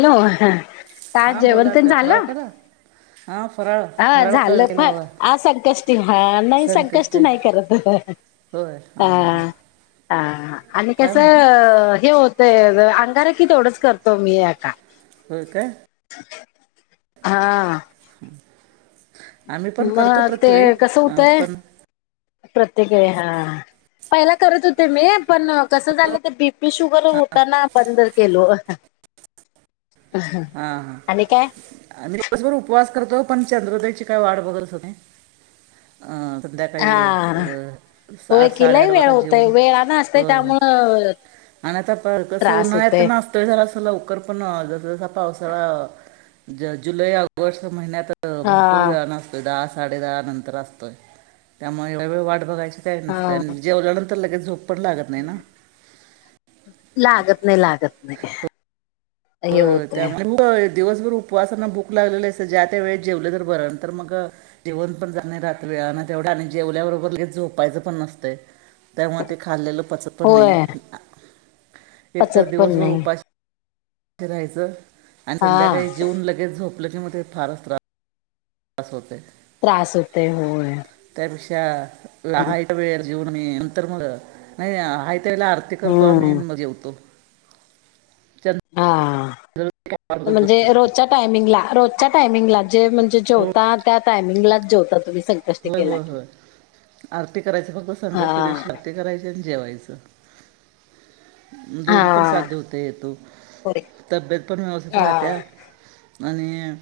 Hello काय जेवण तें न झालं. हा फराळ हा फराळ झालं फ करळला बगा. आ संकष्टी हा नाही संकष्टी हाय. नाही करत होय हा हां हां. हा आणि काय म्हणता कसं हे होतय अंगारा कि तेवढंच करतो मी आता. होय काय. हा.. आम्ही पण करतो मग ते प्रत्यवेेळी कसं अ होतंय पण... प्रत्येक हा पहिला करत होते मी पण कसं झालं ते बी पी शुगर होता ना बंद केलो. हा आणि काय हा मी दिवसभर उपवास तो पण चंद्रदेची काय वा बघल त संध्याकाळी हा अ होय आठ की लय साडेआठ वेळ वाजता होतय जेऊन वेळानं अ असतय त्यामुळं आणि आता कसं त्रास उन्हाळ्यात होतय नास्त झाला अस लव ल पण जसा पावसाळा जुलै या हा भरपूर वेळा न असतोय दहा साडे दहा नंतर असतोय त्यामुळे वेवेळ वाट बघायची काय नसतं हा आणि जेवल्यानंतर लगेच झोप पण लागत नाही ना लागत नाही लागत नाही हो हे त्या होतय दिवसभर उपवासाना भूक लाग अस ज्या त्या वे जेवलं जर बर तर मग जेवण पण जा ना तेवढा आणि जेवल्याबरोबर झोपायचं पण नसत त्यामुळे ते खाल्लेलं पचत पण होय नाही एकतर पचत पण दिवसभर नाही उपाशी अस राहायचं आणि हा संध्याकाळी जेवून लगेच झोपलं की मग ते फारच त्रास तास होते त्रास होते होय ष लहाय वेळ जीवन म नंतर मग नाही त्याला आरती करतो हम्म आमहीन मग जेवतो चंद हा म्हणजे रोजच्या टायमिंगला रोजच्या टायमिंगला जे म्हणजे हो जेवता त्या टायमिंगला जेवता तुम्ही संक होय केला होय की होय आरती करायच फक्त हा संकष्ट दिवशी आरती करायची आणि जेवायचं दोन्ही पण हा साध्य होते येतो तब्येत पण व्यवस्ित हा राहट्या आणि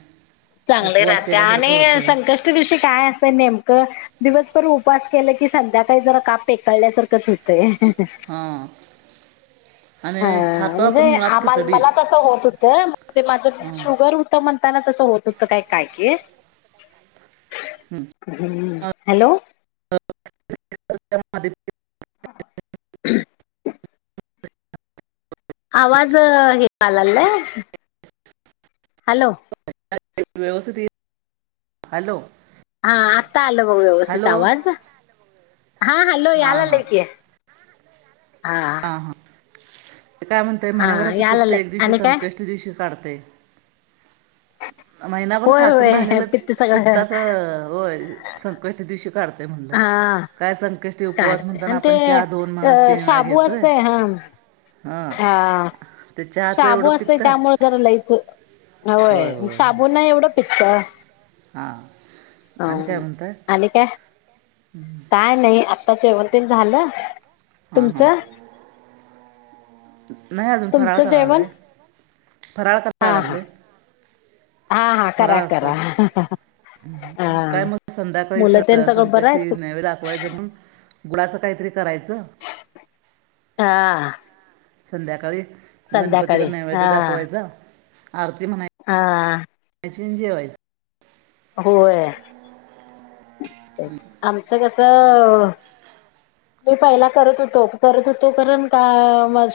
चांगले उपवास राहते केल्यासारखं आणि होतंय संकष्टी दिवशी काय असतं नेम दिवसभर उपास केलं की संध्याकाळी जरा काप फेकळल्यासारखंच होतंय हा हा म्हणजे आम खिचडी मला तसं होत होतं ते माझ हं. शुगर होत म्हण ता तस होत हो काय काय किम हॅलो मा ह आवाज हेलालय हॅलो व्यवस् हॅलो हा आता आलं मघ व्यवस्थित हॅलो आवाज हा हॅलो हां याला आ हां लले की हा हां हां काय म्हणतय हा म्हहि्यावरच पिकतं यालाय एक दिवशी आणि काय संकष्ट ते दिवशी साढते महिनावरर होय साठून होय राहिलेलं पित्त सगळं पित्ताच हो संकष्ट दिव श करते म्हणलं हा काय संकष्टी उपवास काढते म्हणताना आणि ते आपण चहा दोन म्हणा अ तीन वेळा शाबू घेतोय असतय हा हां हा ते चहाचं एवढं साबू असतय पित्त त्यामुळे जरा लयचं होय साबुण ना एवढं प्त हां अ आणि काय म्हणताय आ काय काय नाही आता जेव ते झालं हा हा तुमचं नाही अजून फराळ तुमचं कराय जेवण लागले फराळ हा कराय हा लागले हा हा करा फराळ असतं करा हा काय मला संध्याकाळी मुलं तेन सगळं बरं संकष्टी आहेत नवे दाखवायचं मून गुळाचं काहीतरी करायचं हा संध्याकाळी गणपतीला संध्याकाळी नैवेद्य हा दाखवायचा आरती म्हणाय हा ज होय. ते आमचं कसं. मी पहिला करत होतो करत होतो कारण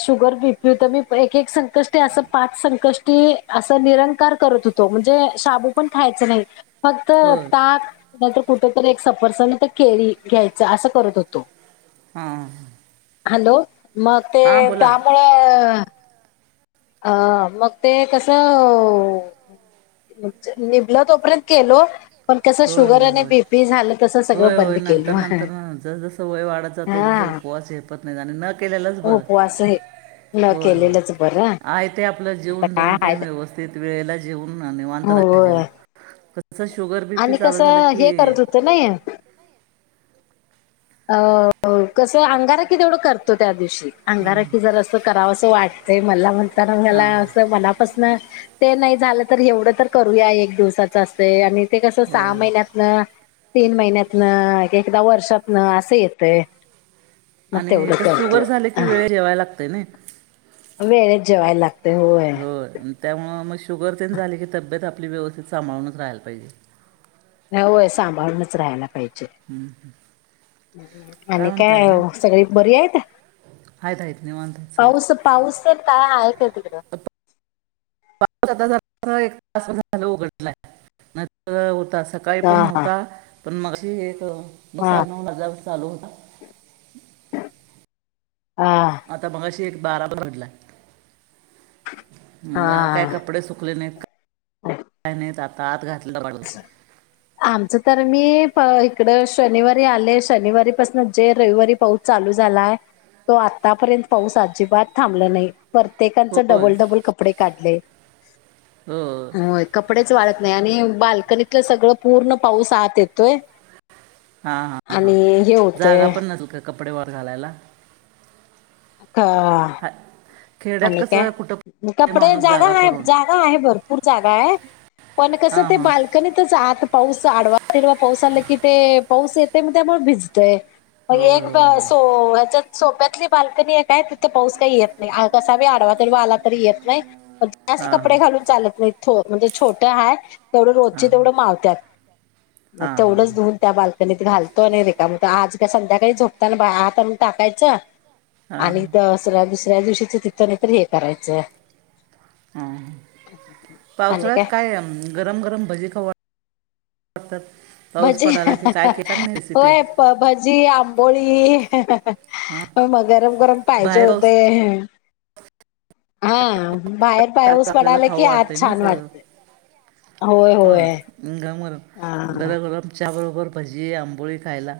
शुगर पी पी तर मी एक एक संक अस पाच संकष्टी अस निरंकार करत होतो म्हणजे शबू पण खायच नाही. फक्त होय ताक नंतर कुठेतरी एक सफरसण तर केरी घ्यायच असं करत होतो. हा. हॅलो मग ते त्यामुळे अ मग ते कसं. निभलं तोपर्यंत केलो. पण कसं होय शुगर होय आणि होय बीपी झालं तस सगळं होय होय बंद केल नंतर हा. च पत नाही न केले लच बर. ल केलेलंच बर. ते आपलं जेवन दोन टाईम व्यवस्थित वेळेला जेव वांत होय रा शुर आणि कसं हे करत होत नाही. अ कसं अंगारा क तेवढं करतो त्या दिवशी हां अंगार क जर असं कराव. असं वाटते मला म्हणताना मला हां असं मनापासून ते नाही झालं तर एवढं तर करूया एक दिवसाच असे आणि ते कस सहा होय होय महिन्या तीन महिन्यात एकदा वर्षात ना असं येतय. मग आणि तेवढं ए करतो शुगर झाले की वेळ घवाय लागतय ना. अम एने जय लाग. हो. त्यामुळं मग शुगर तेण झाले की तब्येत आपली व्यवस्थित सांभाळूनच राहायला पाहिजे. होय सांभाळूनच राहायला काही. आणि म्हणताय काय आणि सगळी बरी आहे का? आहेत आहेत निवांत आहेत सगळे. पाऊस पाऊस तरल काय आहे का तडं. आता तास झालं उघडला न. नवता सकाळी पण हा नवतता पण मगशी एक हा बसाळ न अा मसालो होता. हा. आता मग एक बारा ब बडला. मग हा काय हा कपडे सुकले नाही काय नाही आता आत घात. अ् आमचं तर मी इकड शनिवारी आले शनिवारी पाासून जे रविवारी पाऊस चालू झालाय. तो आतापर्यंत पाऊस अजिबात थांबला नाही. प्रत्येकांच होय डबल डबल कपडे काढले. हो होय कपडेच वाढत नाही आणि बाल्कनीतलं सगळं पूर्ण पाऊस आहत येतोय. हा हा हा आणि हे जागा होतय पण नसल का कपडे वर घालायला. अ का? हा खेड्यात आणि काय कसं कुठं आहे कपडे माणूस जागा आहे करून जागा आहे भरपूर जागा आहे. पण कसं हां ते हां बालकनीतच आत पाऊस आडवा तेिडवा पाऊस आला की ते पाऊस येते मग त्यामुळे भिजतय. मग होय एक होय होय सो याच्यात सोप्यातली बालकनी एक आहे तिथे पाऊस काही येत नाही. कसा मी आडवा तरी आला तरी येत नाही जास्त हां हां कपडे घालून चालत नाही. म्हणजे छोटे हा तेवढे हां रोजचे हां तेवढे मावत्यात. मग हां हां तेवढंच धुऊन त्या बालकनीत घालतो आणि रे का मग आज संध्याकाळी झोपताना बा आत आण टाकायचं हां आणि हां दसऱ्या दुसऱ्या दिवशीच तिथं नाही तर हे करायचंय. ह पावसाळ्यात काय गरम गरम भजी खा.. सतत. भजी होय प भजी आंबोळी हां मग गरम गरम पाहिजे बाहेर पाऊस होते हा बाहेर पाऊस पडला आपल्याला पडाला की आज छान वाटते. होय हो होय गा गरम हा गरम बरोबर भजी आंबोळी. खायला.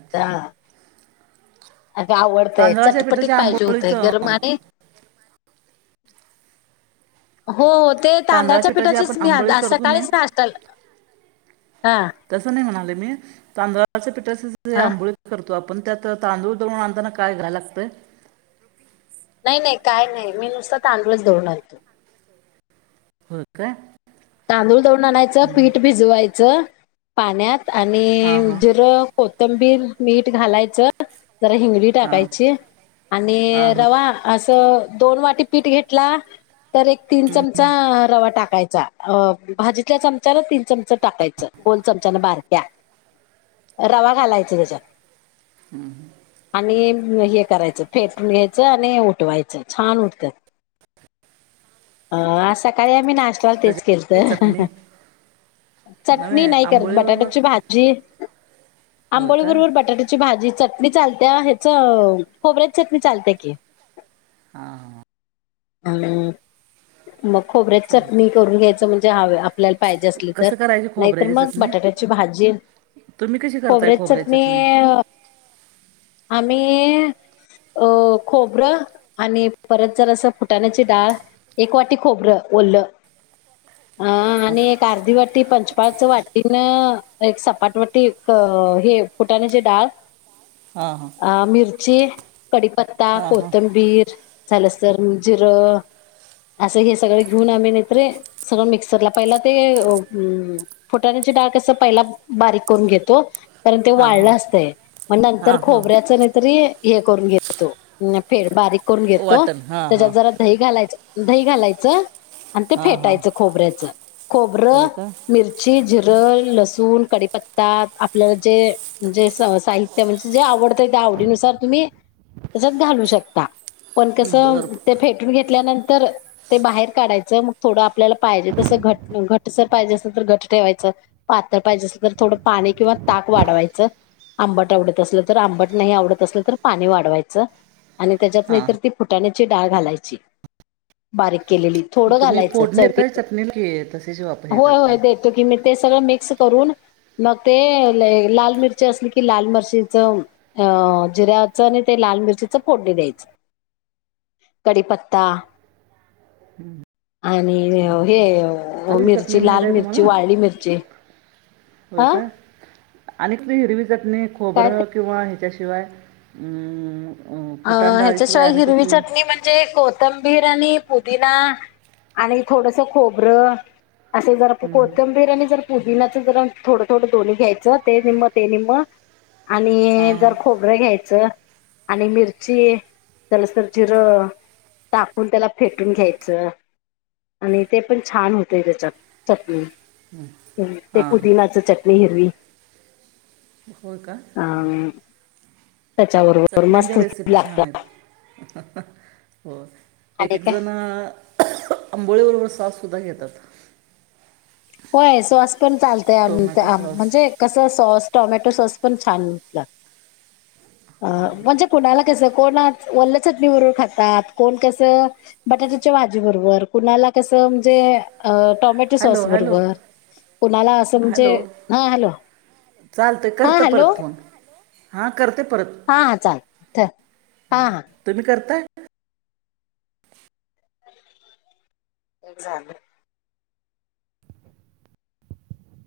अता आवडतय तांदळाच्या चटपटीत पिठाच्या पाहिजे होतय आंबोळीचं गरम आणि हो हो. ते तांदळाच्या पिठाची आपण पिठाचेच मी सकाळीच नाष्टाला. तस नाही म्हणाले मी तांदळाच्या पिठाचे हा आंबोळी करतो. आपण त्यात तांदूळ दळून आणताना काय घ्यायला लागतय. नाही नाही काय नाही मी नुसत तांदूळच दडणार आणतो. हो का. तांदूळ दळुन आणायचं पीठ भिजवायचं पाण्यात. हां आणि हां जिर, कोथंबीर, मीठ घालायचं. जरा हिंगडी हां टाकायची हां आणि हां रवा अस दोन वाटी पीठ घेतला तर एक तीन चमचा रवा टाकायचा. अ भाजीतल्या चमचाला तीन चमच टाकायचं दोन चमचा बार. रवा घालायच त्याच्यात. हम्म. आणि हे करायचं फेटून घ्यायचं आणि उठवायचं छान उठतात. अ आज सकाळी आम्ही नाष्टयाला तेच त्याच्यात केलंत. चटणी नव्हे चटणी नाही करत आंबोळीबरोबर बटाट्याची भाजी. होय आंबोळी काय बरोबर बटाट्याची भाजी. चटणी चालत ह्याच खोबऱ्यात चटणी चालते की. हा हा. हम्म मग खोबर्या चालते चटणी करून घ्यायचं म्हणजे हवे. आपल्याला पाहिजे असले तर कसं करायची नाहीतर खोबऱ्याची मग चटणी बटाट्याची भाजी तुम्ही कशी करताय खोबऱ्याची खोबऱ्या चटणी चटण्या? आम्ही. अ खोबरं आणि परत जर असं फुटाण्याची डाळ एक वाटी खोबरं. ओल. हछा [unintelligible] अ आणि एक अर्धी वाटी पंचपाळच वाटीनं एक सपाटवाटी हे फुटाणेचे डाळ. हा. अ मिर ची कडीपत्ता, हां हां कोथंबीर, झालंसर जिरं. असं हे सगळं घेऊन आम्ही नेत्रे. सगळं मिक्सरला पहिला ते फुटाण्याची डाळ कस पहिला बारीक करून घेतो. कारण ते हां वाढलं असतंय मग नंतर हां हां हां खोबऱ्याच नाहीतरी हे करून घेत. तो फेड बारीक करून घेतो वाटण हां त्याच्यात हां जरा दही घालायचं. दही घालायचं आणि ते हां हां फेटायचं खोबऱ्याच खोबरं, होय का मिरची, जिर लसूण, कडीपता आपल्याला जेे साहित्य म्हणजे जे आवडत. आवडीनुसार तुम्ही त्याचत घालू शकता. पण कसं बरं ते बरं फेटून घेतल्यानंतर ते बाहेर काढायचं मग थोडं-' आपल्याला पाहिजे तस घट घटसर पाहिजे असेल तर घट ठेवायचं पातळ पाहिजे असेल तर थोडं पाणी किंवा ताक वाढवायचं आंबट आवडत असलं तर आंबट नाही आवडत असलं तर पाणी वाढवायचं. आणि त्याच्यात नाहीतर हां ती फुटाण्याची डाळ घालायची बारीक थोडं तुम्ही घालायचं फोडणी येताय चवीपुरतं चटणीला की तसेच वापर हे होय होय करताय देतो तुम्ही ते सगळं मिक्स करून मग ते लाल मिरची असली की लाल मिरशीच जिऱ्याच आणि लाल मिरचीच फोडणी द्यायचं. [inaudible] कडीपत्ता आणि हे आणि ही चटणी मिरची माहीत लाल आहे मिरची, तुम्हाला वाळली मिरची. होय हा का आणि हिरवी चटणी काय ते खोबरं किंवा हच्याशिवाय अ ह्याच्याशिवाय हिरवी चटणी म्हणजे कोथिंबीर आणि पुदिना आणि थोडस खोबरं. असे जर कोथिंबीर नी जरा पुदिना. ज थोडं थोडं दोन्ही घ्यायचं ते निम्म ते निम्म. हां आणि जर हां खोबरं घ्यायचं आणि मिर लसर जिरं टाकुन त्याला फेटून घ्यायचं. आणि ते पण छान होतेय त्याच्या चटणी. हम् ते हां पुदिनाच चटणी हिरवी. हो का. अ त्याच्याबरोबर मस्त चटण्यांच्या रेसिपी छान लागतात. आहेत [inaudible] हो एक एक काय जण आंबोळी बरोबर साॅस सुद्धा घेतात होय सॉस पण चालतय टोमॅटो सॉस म्हणजे कस सॉस टमॅटो. [unintelligible] छान लागत म्हणजे कोणाला कसं. कोण वल्या चटणी बरोबर खातात. कोण कसं बटाट्याच्या भाजी बरोबर कुणाला कसं म्हणजे टॉमेटो सॉस हॅलो हॅलो बरोबर कुणाला असं म्हणजे हा हॅलो चालत हा करते हॅलो परत फोन. हां करते परत. हा हा चाल हा हा तुम्ही करताय? एक्झाम